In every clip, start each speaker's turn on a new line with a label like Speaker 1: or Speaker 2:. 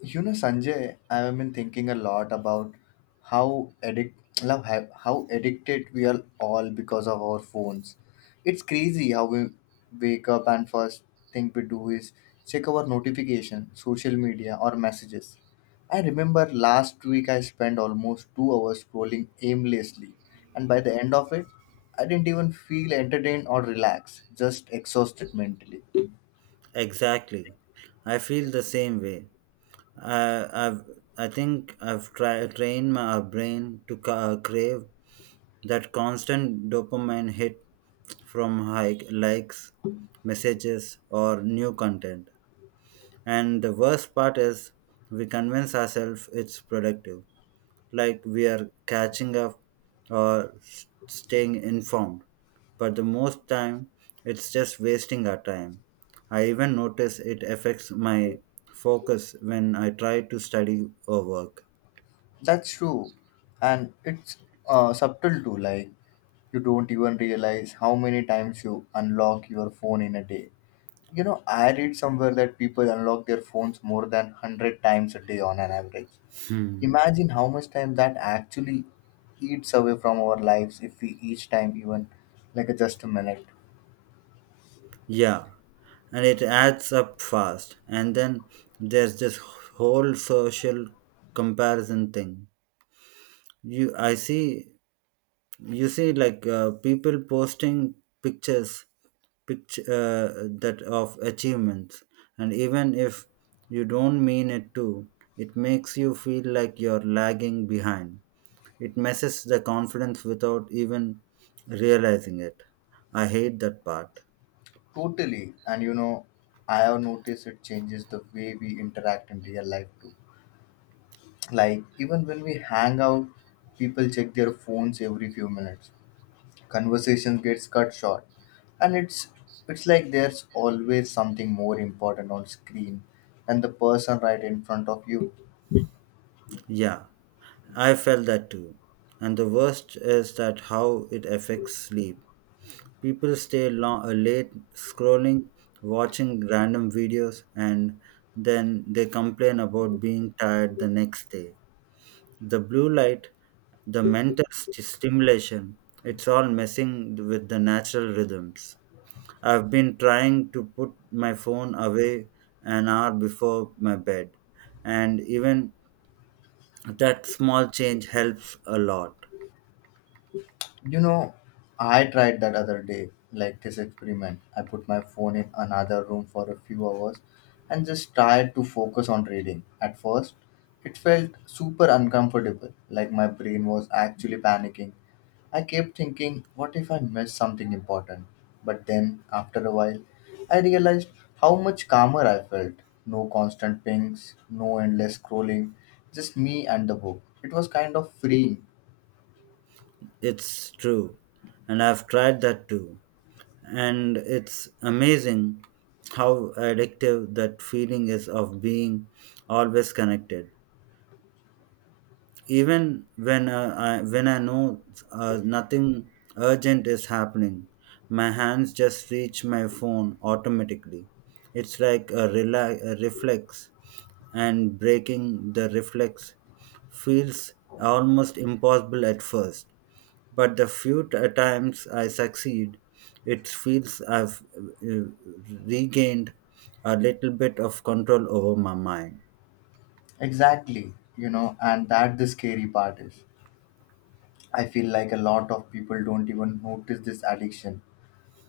Speaker 1: You know, Sanjay, I have been thinking a lot about how addict, how addicted we are all because of our phones. It's crazy how we wake up and first thing we do is check our notification, social media, or messages. I remember last week I spent almost 2 hours scrolling aimlessly, and by the end of it, I didn't even feel entertained or relaxed, just exhausted mentally.
Speaker 2: Exactly. I feel the same way. I, I've, I think I've trained my brain to crave that constant dopamine hit from likes, messages, or new content. And the worst part is, we convince ourselves it's productive like we are catching up or staying informed. But the most time, it's just wasting our time. I even notice it affects my focus when I try to study or work.
Speaker 1: That's true. And it's subtle too, like you don't even realize how many times you unlock your phone in a day. You know, I read somewhere that people unlock their phones more than 100 times a day on an average.
Speaker 2: Hmm.
Speaker 1: Imagine how much time that actually eats away from our lives if we each time even like a just a minute.
Speaker 2: Yeah, and it adds up fast. And then there's this whole social comparison thing. I see you see like people posting pictures picture that of achievements, and even if you don't mean it to, it makes you feel like you're lagging behind. It messes the confidence without even realizing it. I hate that part.
Speaker 1: Totally. And you know, I have noticed it changes the way we interact in real life too. Like, even when we hang out, people check their phones every few minutes. Conversation gets cut short. And it's like there's always something more important on screen than the person right in front of you.
Speaker 2: Yeah, I felt that too. And the worst is that how it affects sleep. People stay long, late scrolling, watching random videos, and then they complain about being tired the next day. The blue light, the mental stimulation, it's all messing with the natural rhythms. I've been trying to put my phone away an hour before my bed, and even that small change helps a lot.
Speaker 1: You know, I tried that other day, like this experiment. I put my phone in another room for a few hours and just tried to focus on reading. At first, it felt super uncomfortable, like my brain was actually panicking. I kept thinking, what if I miss something important? But then, after a while, I realized how much calmer I felt. No constant pings, no endless scrolling, just me and the book. It was kind of freeing.
Speaker 2: It's true, and I've tried that too. And it's amazing how addictive that feeling is of being always connected. Even when when I know nothing urgent is happening, my hands just reach my phone automatically. It's like a reflex, and breaking the reflex feels almost impossible at first. But the few times I succeed, it feels I've regained a little bit of control over my mind.
Speaker 1: Exactly, you know, and that the scary part is. I feel like a lot of people don't even notice this addiction.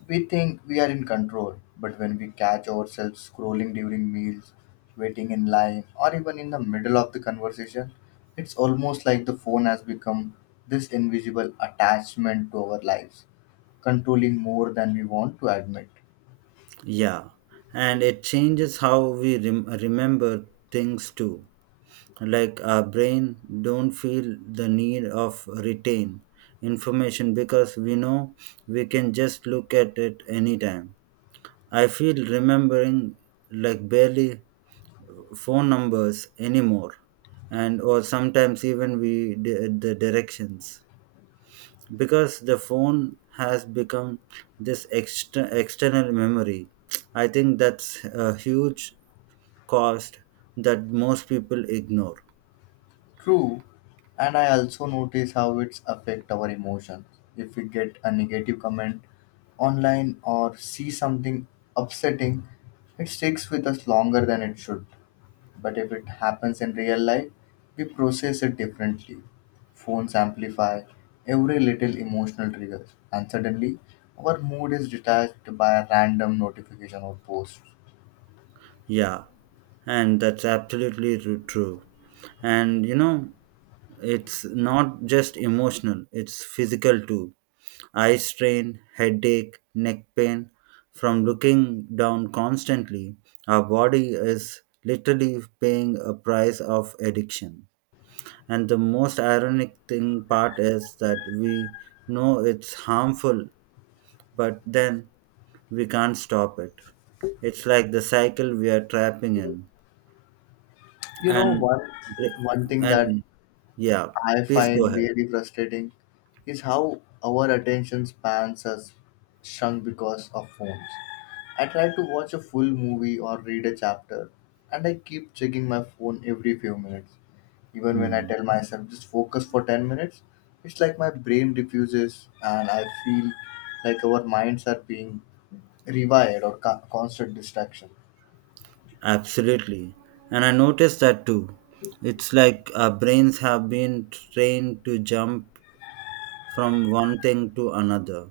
Speaker 1: We think we are in control, but when we catch ourselves scrolling during meals, waiting in line, or even in the middle of the conversation, it's almost like the phone has become this invisible attachment to our lives, controlling more than we want to admit.
Speaker 2: Yeah, and it changes how we remember things too. Like our brain don't feel the need of retain information because we know we can just look at it anytime. I feel remembering like barely phone numbers anymore and or sometimes even we the directions because the phone has become this external memory. I think that's a huge cost that most people ignore.
Speaker 1: True, and I also notice how it's affect our emotions. If we get a negative comment online or see something upsetting, it sticks with us longer than it should. But if it happens in real life, we process it differently. Phones amplify every little emotional trigger, and suddenly our mood is detached by a random notification or post.
Speaker 2: Yeah, and that's absolutely true. And you know, it's not just emotional, it's physical too. Eye strain, headache, neck pain from looking down constantly. Our body is literally paying a price of addiction. And the most ironic thing part is that we know it's harmful, but then we can't stop it. It's like the cycle we are trapping in.
Speaker 1: You know,
Speaker 2: And
Speaker 1: one thing that
Speaker 2: and yeah,
Speaker 1: I
Speaker 2: please go
Speaker 1: find
Speaker 2: ahead.
Speaker 1: really frustrating is how our attention spans has shrunk because of phones. I try to watch a full movie or read a chapter, and I keep checking my phone every few minutes. Even when I
Speaker 2: Hmm.
Speaker 1: tell myself just focus for 10 minutes, it's like my brain refuses, and I feel like our minds are being rewired or constant distraction.
Speaker 2: Absolutely. And I noticed that too. It's like our brains have been trained to jump from one thing to another.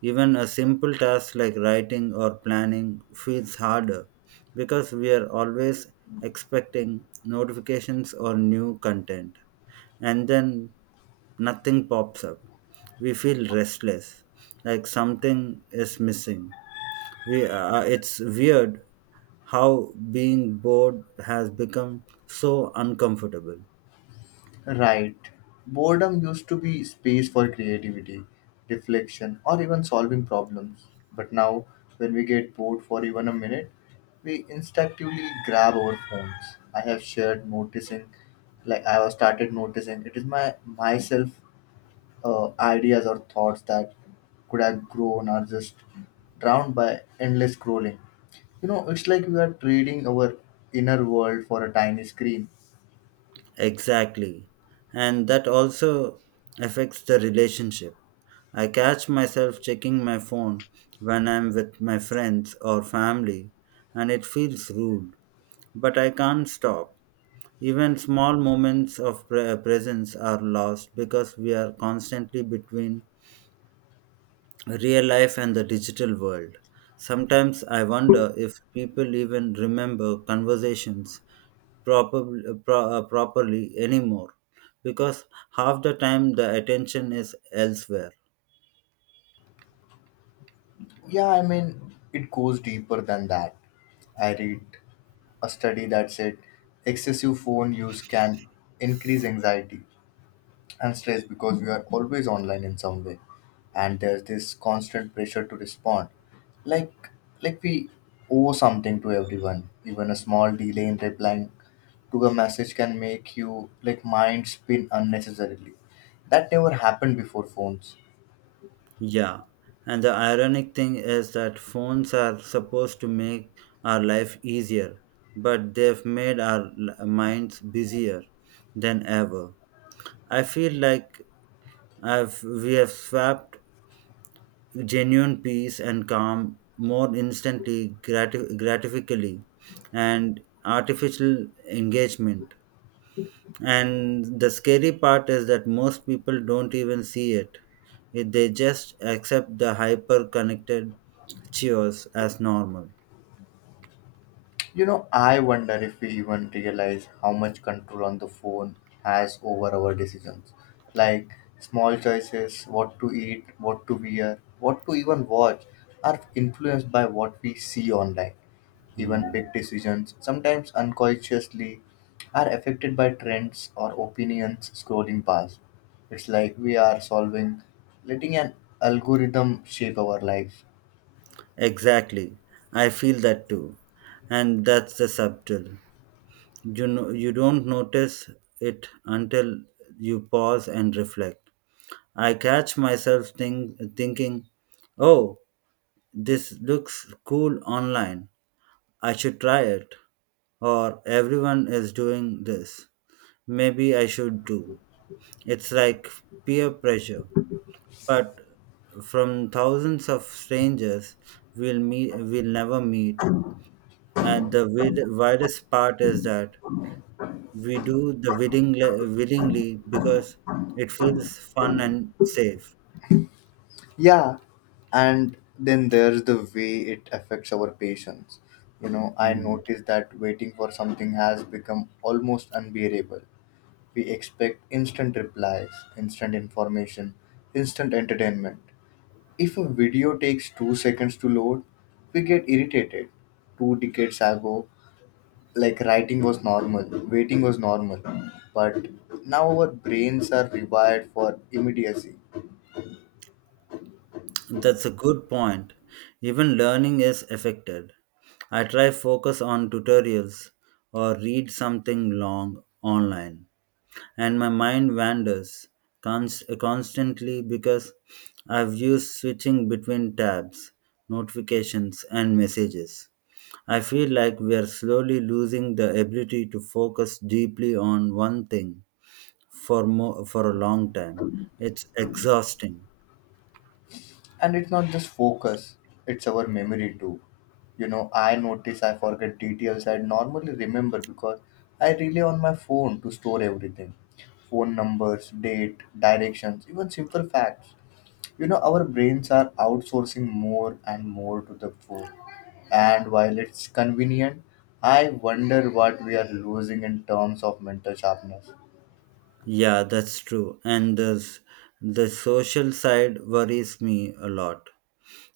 Speaker 2: Even a simple task like writing or planning feels harder because we are always expecting notifications or new content. And then nothing pops up. We feel restless, like something is missing. It's weird how being bored has become so uncomfortable.
Speaker 1: Right. Boredom used to be space for creativity, reflection, or even solving problems. But now, when we get bored for even a minute, we instinctively grab our phones. I have started noticing, it is my myself ideas or thoughts that could have grown are just drowned by endless scrolling. You know, it's like we are trading our inner world for a tiny screen.
Speaker 2: Exactly. And that also affects the relationship. I catch myself checking my phone when I'm with my friends or family, and it feels rude. But I can't stop. Even small moments of presence are lost because we are constantly between real life and the digital world. Sometimes I wonder if people even remember conversations properly anymore because half the time the attention is elsewhere.
Speaker 1: Yeah, I mean, it goes deeper than that. I read a study that said excessive phone use can increase anxiety and stress because we are always online in some way, and there's this constant pressure to respond. Like, like we owe something to everyone. Even a small delay in replying to a message can make you like mind spin unnecessarily. That never happened before phones.
Speaker 2: Yeah, and the ironic thing is that phones are supposed to make our life easier, but they've made our minds busier than ever. I feel like I've we have swapped genuine peace and calm more instantly gratifically and artificial engagement. And the scary part is that most people don't even see it. It- they just accept the hyper connected cheers as normal.
Speaker 1: You know, I wonder if we even realize how much control on the phone has over our decisions. Like small choices, what to eat, what to wear, what to even watch, are influenced by what we see online. Even
Speaker 2: Hmm.
Speaker 1: big decisions, sometimes unconsciously, are affected by trends or opinions scrolling past. It's like we are solving, letting an algorithm shape our lives.
Speaker 2: Exactly. I feel that too. And that's the subtle. You know, you don't notice it until you pause and reflect. I catch myself thinking, oh, this looks cool online. I should try it. Or everyone is doing this. Maybe I should too. It's like peer pressure. But from thousands of strangers we'll never meet. And the widest part is that we do the willingly because it feels fun and safe.
Speaker 1: Yeah, and then there's the way it affects our patience. You know, I
Speaker 2: Hmm.
Speaker 1: noticed that waiting for something has become almost unbearable. We expect instant replies, instant information, instant entertainment. If a video takes 2 seconds to load, we get irritated. Two decades ago, like writing was normal, waiting was normal, but now our brains are rewired for immediacy.
Speaker 2: That's a good point. Even learning is affected. I try focus on tutorials or read something long online and my mind wanders constantly because I've used switching between tabs, notifications and messages. I feel like we are slowly losing the ability to focus deeply on one thing for for a long time. It's exhausting.
Speaker 1: And it's not just focus, it's our memory too. You know, I notice I forget details I normally remember because I rely on my phone to store everything: phone numbers, date, directions, even simple facts. You know, our brains are outsourcing more and more to the phone, and while it's convenient, I wonder what we are losing in terms of mental sharpness.
Speaker 2: Yeah, that's true. And the social side worries me a lot.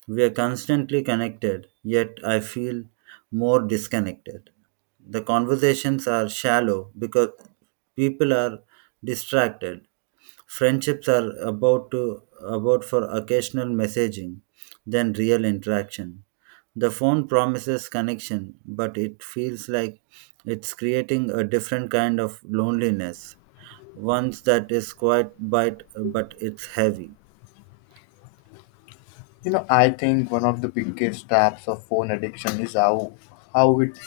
Speaker 2: We are constantly connected, yet I feel more disconnected. The conversations are shallow because people are distracted. Friendships are about to about for occasional messaging than real interaction. The phone promises connection, but it feels like it's creating a different kind of loneliness, one that is quite bite but it's heavy.
Speaker 1: You know, I think one of the biggest traps of phone addiction is how it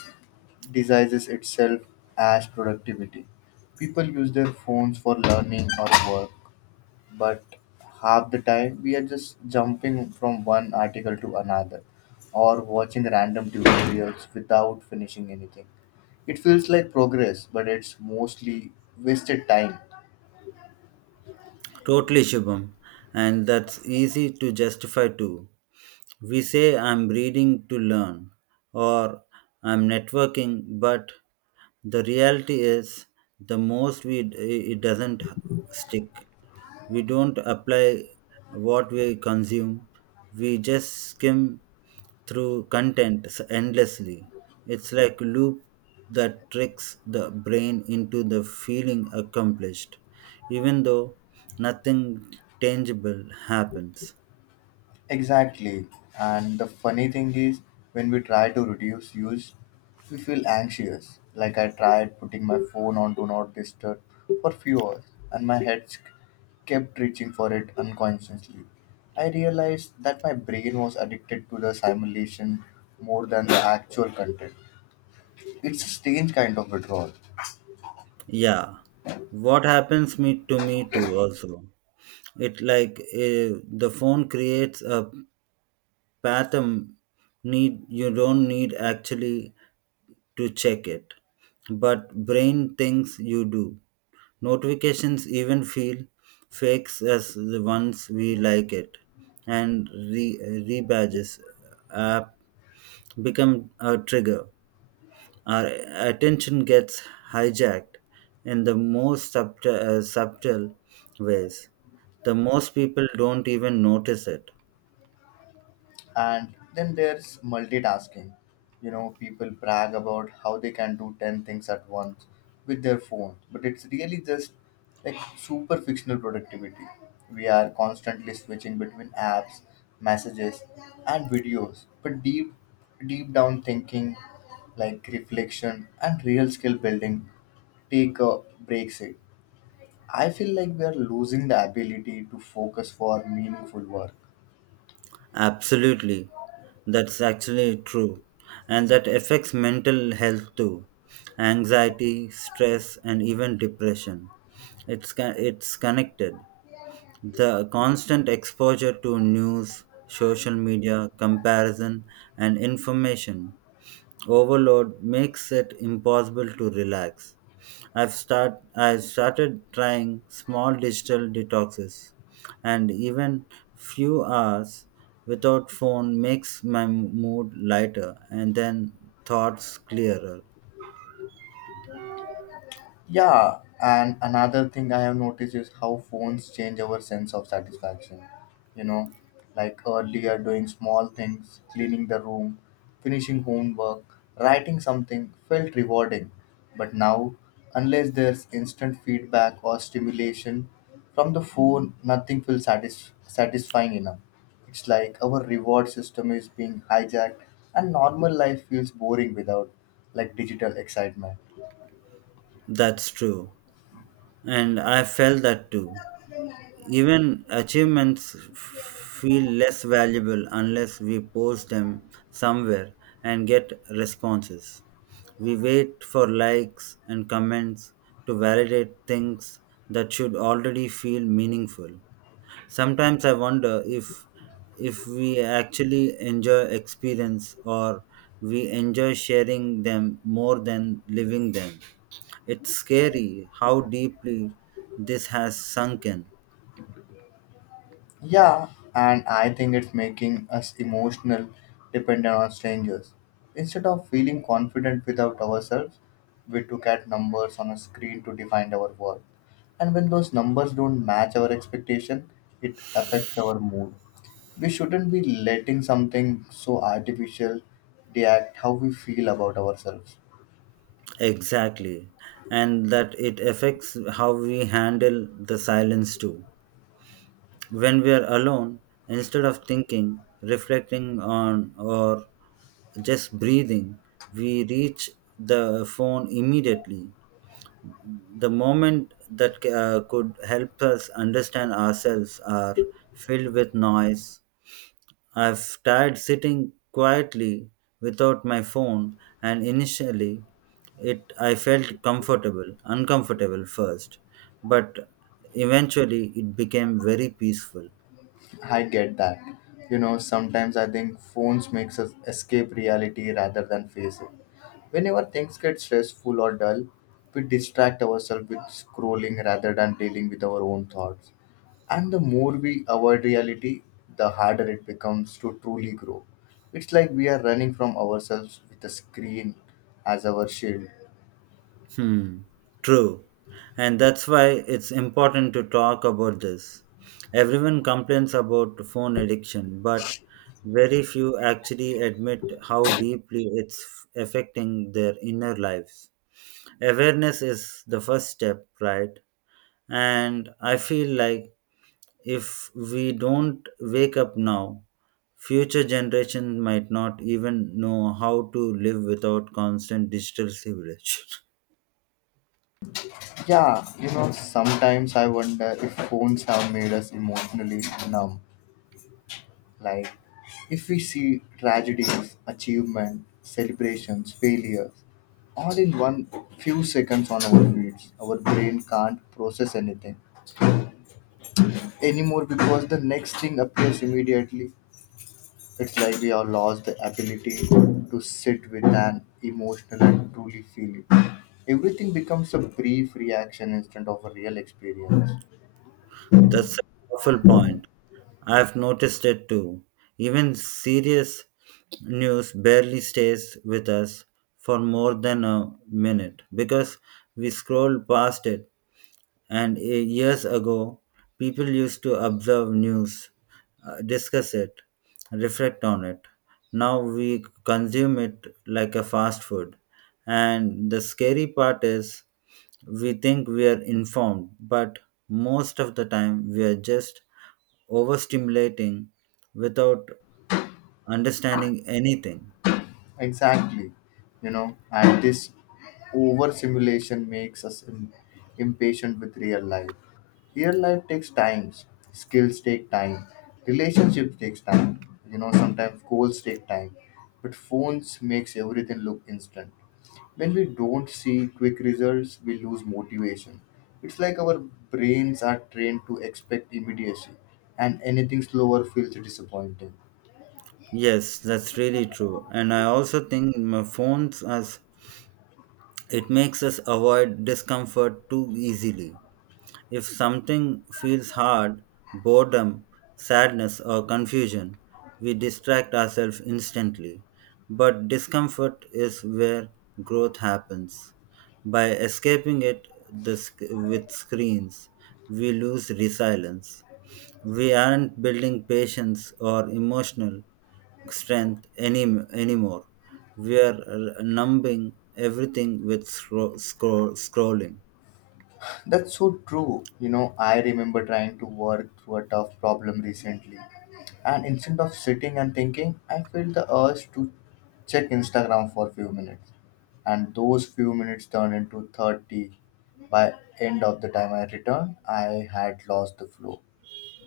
Speaker 1: disguises itself as productivity. People use their phones for learning or work, but half the time we are just jumping from one article to another or watching random tutorials without finishing anything. It feels like progress, but it's mostly wasted time.
Speaker 2: Totally, Shubham. And that's easy to justify too. We say I'm reading to learn or I'm networking, but the reality is the most we it doesn't stick. We don't apply what we consume. We just skim through content endlessly. It's like loop that tricks the brain into the feeling accomplished, even though nothing tangible happens.
Speaker 1: Exactly. And the funny thing is, when we try to reduce use, we feel anxious. Like I tried putting my phone on Do Not Disturb for few hours, and my kept reaching for it unconsciously. I realized that my brain was addicted to the simulation more than the actual content. It's a strange kind of withdrawal.
Speaker 2: Yeah, what happens me to me too also. It like the phone creates a pattern need you don't need actually to check it, but brain thinks you do. Notifications even feel fakes as the ones we like it, and rebadges app become a trigger. Our attention gets hijacked in the most subtle ways. The most people don't even notice it.
Speaker 1: And then there's multitasking. You know, people brag about how they can do 10 things at once with their phone, but it's really just like super fictional productivity. We are constantly switching between apps, messages, and videos, but deep, deep down thinking, like reflection and real skill building, take a breaks it. I feel like we are losing the ability to focus for meaningful work.
Speaker 2: Absolutely, that's actually true, and that affects mental health too, anxiety, stress, and even depression. It's connected. The constant exposure to news, social media, comparison, and information overload makes it impossible to relax. I started trying small digital detoxes, and even few hours without phone makes my mood lighter and then thoughts clearer.
Speaker 1: Yeah, and another thing I have noticed is how phones change our sense of satisfaction. You know, like earlier doing small things, cleaning the room, finishing homework, writing something felt rewarding. But now, unless there's instant feedback or stimulation from the phone, nothing feels satisfying enough. It's like our reward system is being hijacked and normal life feels boring without like digital excitement.
Speaker 2: That's true, and I felt that too. Even achievements feel less valuable unless we post them somewhere and get responses. We wait for likes and comments to validate things that should already feel meaningful. Sometimes I wonder if we actually enjoy experience or we enjoy sharing them more than living them. It's scary how deeply this has sunk in.
Speaker 1: Yeah, and I think it's making us emotional dependent on strangers. Instead of feeling confident without ourselves, we look at numbers on a screen to define our worth. And when those numbers don't match our expectation, it affects our mood. We shouldn't be letting something so artificial react how we feel about ourselves.
Speaker 2: Exactly. And that it affects how we handle the silence too. When we are alone, instead of thinking, reflecting on, or just breathing, we reach the phone immediately. The moment that could help us understand ourselves are filled with noise. I've tried sitting quietly without my phone and initially it I felt uncomfortable first, but eventually it became very peaceful.
Speaker 1: I get that. You know, sometimes I think phones makes us escape reality rather than face it. Whenever things get stressful or dull, we distract ourselves with scrolling rather than dealing with our own thoughts. And the more we avoid reality, the harder it becomes to truly grow. It's like we are running from ourselves with a screen as our shield.
Speaker 2: Hmm. True. And that's why it's important to talk about this. Everyone complains about phone addiction, but very few actually admit how deeply it's affecting their inner lives. Awareness is the first step, right? And I feel like if we don't wake up now, future generations might not even know how to live without constant digital civilization.
Speaker 1: Yeah, you know, sometimes I wonder if phones have made us emotionally numb. Like, if we see tragedies, achievement, celebrations, failures, all in one few seconds on our feeds, our brain can't process anything anymore because the next thing appears immediately. It's like we have lost the ability to sit with an emotional and truly feel it. Everything becomes a brief reaction instead of a real experience.
Speaker 2: That's a powerful point. I've noticed it too. Even serious news barely stays with us for more than a minute because we scroll past it. And years ago, people used to observe news, discuss it, reflect on it. Now we consume it like a fast food. And the scary part is, we think we are informed, but most of the time we are just overstimulating without understanding anything.
Speaker 1: Exactly. You know, and this oversimulation makes us impatient with real life. Real life takes time, skills take time, relationship takes time. You know, sometimes goals take time, but phones makes everything look instant. When we don't see quick results, we lose motivation. It's like our brains are trained to expect immediacy, and anything slower feels disappointing.
Speaker 2: Yes, that's really true. And I also think my phones has it makes us avoid discomfort too easily. If something feels hard, boredom, sadness, or confusion, we distract ourselves instantly. But discomfort is where growth happens. By escaping it with screens, we lose resilience. We aren't building patience or emotional strength anymore. We are numbing everything with scrolling.
Speaker 1: That's so true. You know, I remember trying to work through a tough problem recently. And instead of sitting and thinking, I felt the urge to check Instagram for a few minutes. And those few minutes turned into 30. By end of the time I returned, I had lost the flow.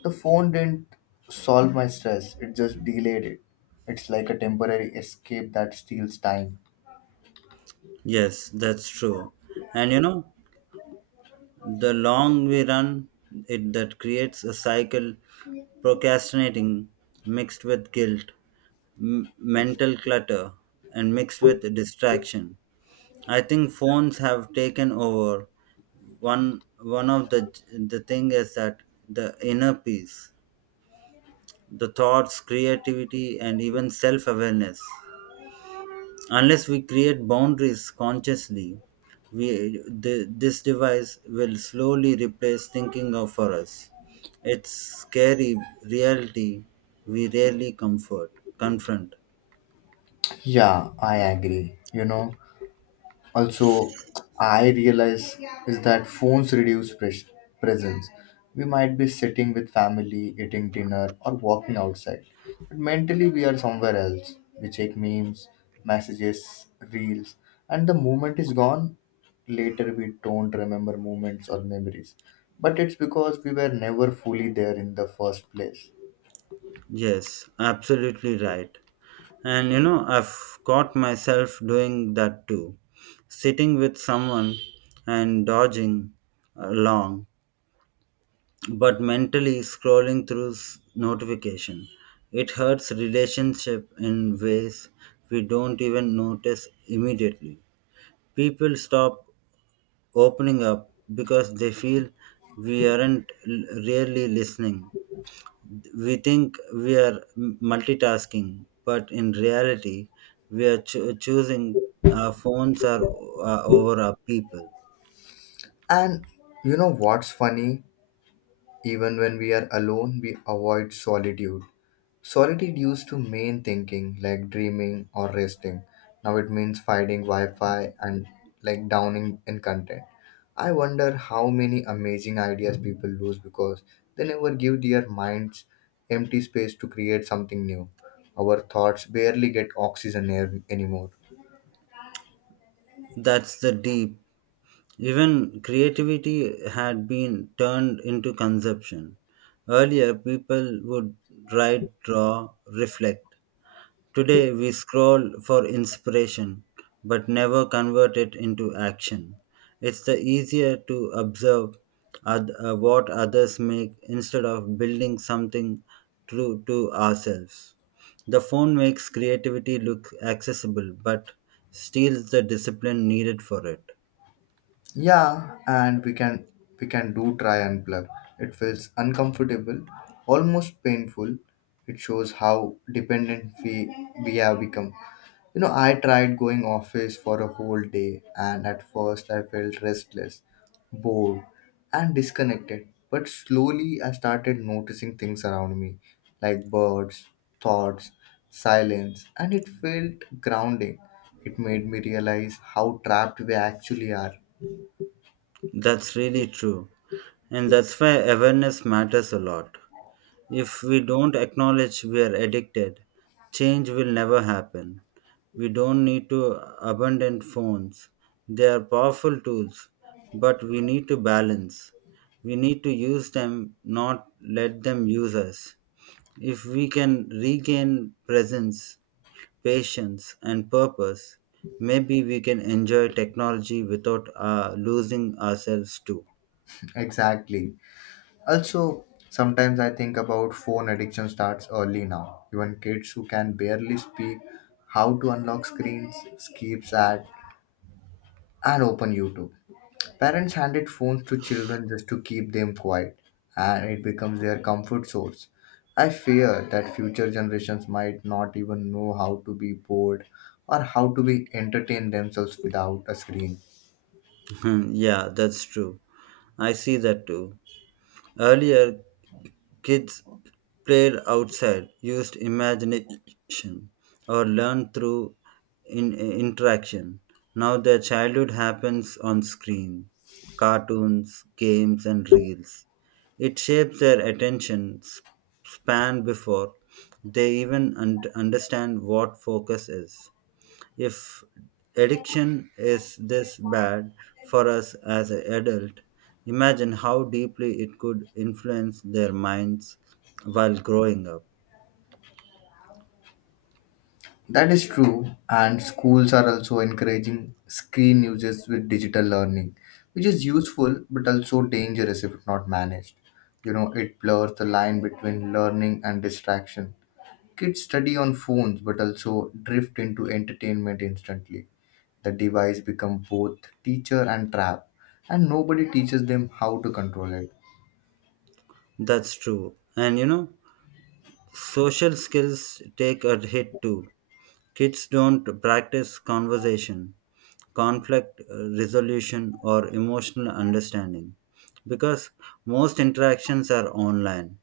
Speaker 1: The phone didn't solve my stress, it just delayed it. It's like a temporary escape that steals time.
Speaker 2: Yes, that's true. And you know, the long we run, it that creates a cycle, procrastinating mixed with guilt, mental clutter, and mixed with distraction. I think phones have taken over one of the thing is that the inner peace, the thoughts, creativity and even self awareness. Unless we create boundaries consciously, this device will slowly replace thinking of for us. It's scary reality we rarely comfort confront.
Speaker 1: Yeah, I agree. You know, also, I realize is that phones reduce presence. We might be sitting with family, eating dinner, or walking outside, but mentally we are somewhere else. We check memes, messages, reels, and the moment is gone. Later, we don't remember moments or memories, but it's because we were never fully there in the first place.
Speaker 2: Yes, absolutely right. And you know, I've caught myself doing that too, sitting with someone and dodging along, but mentally scrolling through notification. It hurts relationship in ways we don't even notice immediately. People stop opening up because they feel we aren't really listening. We think we are multitasking, but in reality, we are choosing our phones are over our people.
Speaker 1: And you know what's funny? Even when we are alone, we avoid solitude. Solitude used to mean thinking, like dreaming or resting. Now it means finding Wi Fi and like downing in content. I wonder how many amazing ideas people lose because they never give their minds empty space to create something new. Our thoughts barely get oxygen air anymore.
Speaker 2: That's the deep. Even creativity had been turned into consumption. Earlier, people would write, draw, reflect. Today we scroll for inspiration but never convert it into action. It's the easier to observe what others make instead of building something true to ourselves. The phone makes creativity look accessible but steals the discipline needed for it.
Speaker 1: Yeah, and we can do try and plug. It feels uncomfortable, almost painful. It shows how dependent we have become. You know, I tried going office for a whole day and at first I felt restless, bored, and disconnected. But slowly I started noticing things around me, like birds, thoughts, silence, and it felt grounding. It made me realize how trapped we actually are.
Speaker 2: That's really true. And that's why awareness matters a lot. If we don't acknowledge we are addicted, change will never happen. We don't need to abandon phones. They are powerful tools, but we need to balance. We need to use them, not let them use us. If we can regain presence, patience, and purpose, maybe we can enjoy technology without losing ourselves too.
Speaker 1: Exactly. Also, sometimes I think about phone addiction starts early now. Even kids who can barely speak, how to unlock screens, skips ad, and open YouTube. Parents handed phones to children just to keep them quiet, and it becomes their comfort source. I fear that future generations might not even know how to be bored or how to be entertain themselves without a screen.
Speaker 2: Yeah, that's true. I see that too. Earlier, kids played outside, used imagination, or learned through interaction. Now their childhood happens on screen, cartoons, games, and reels. It shapes their attention span before they even understand what focus is. If addiction is this bad for us as an adult, imagine how deeply it could influence their minds while growing up.
Speaker 1: That is true, and schools are also encouraging screen uses with digital learning, which is useful but also dangerous if not managed. You know, it blurs the line between learning and distraction. Kids study on phones but also drift into entertainment instantly. The device becomes both teacher and trap, and nobody teaches them how to control it.
Speaker 2: That's true. And you know, social skills take a hit too. Kids don't practice conversation, conflict resolution, or emotional understanding because most interactions are online.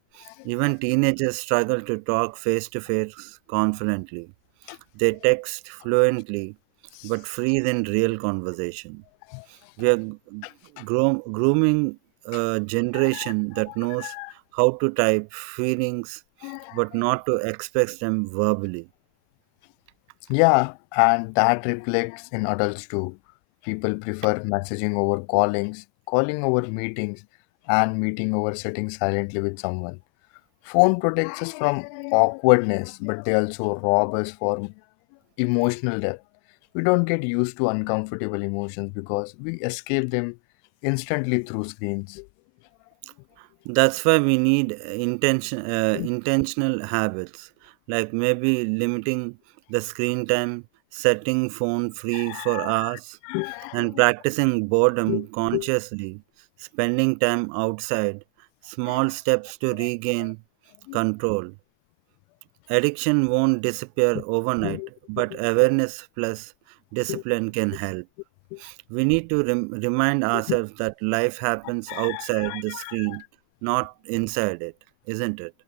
Speaker 2: Even teenagers struggle to talk face to face confidently. They text fluently but freeze in real conversation. We are grooming a generation that knows how to type feelings but not to express them verbally.
Speaker 1: Yeah, and that reflects in adults too. People prefer messaging over callings, calling over meetings, and meeting over sitting silently with someone. Phone protects us from awkwardness, but they also rob us for emotional depth. We don't get used to uncomfortable emotions because we escape them instantly through screens.
Speaker 2: That's why we need intentional habits like maybe limiting the screen time, setting phone free for hours and practicing boredom consciously, spending time outside, small steps to regain control. Addiction won't disappear overnight but awareness plus discipline can help. We need to remind ourselves that life happens outside the screen, not inside it, isn't it?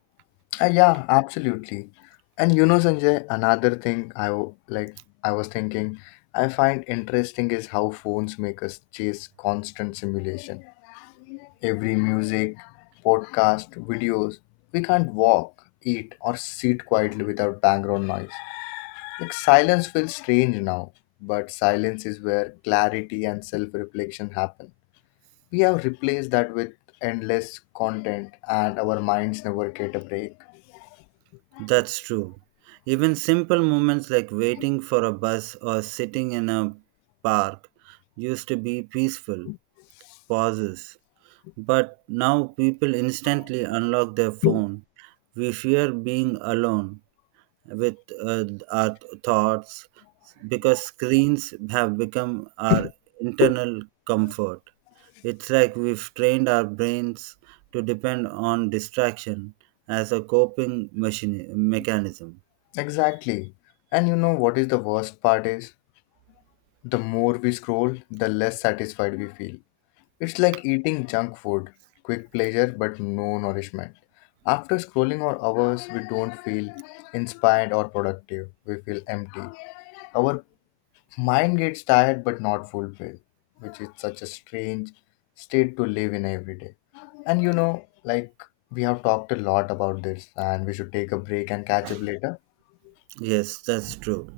Speaker 1: Yeah, absolutely. And you know, Sanjay, another thing I w- like I was thinking I find interesting is how phones make us chase constant simulation. Every music, podcast, videos, we can't walk, eat, or sit quietly without background noise. Like silence feels strange now, but silence is where clarity and self-reflection happen. We have replaced that with endless content and our minds never get a break.
Speaker 2: That's true. Even simple moments like waiting for a bus or sitting in a park used to be peaceful pauses. But now people instantly unlock their phone. We fear being alone with uh, our thoughts because screens have become our internal comfort. It's like we've trained our brains to depend on distraction as a coping machine mechanism.
Speaker 1: Exactly. And you know what is the worst part is? The more we scroll, the less satisfied we feel. It's like eating junk food, quick pleasure but no nourishment. After scrolling for hours, we don't feel inspired or productive. We feel empty. Our mind gets tired but not fulfilled, which is such a strange state to live in every day. And you know, like we have talked a lot about this, and we should take a break and catch up later.
Speaker 2: Yes, that's true.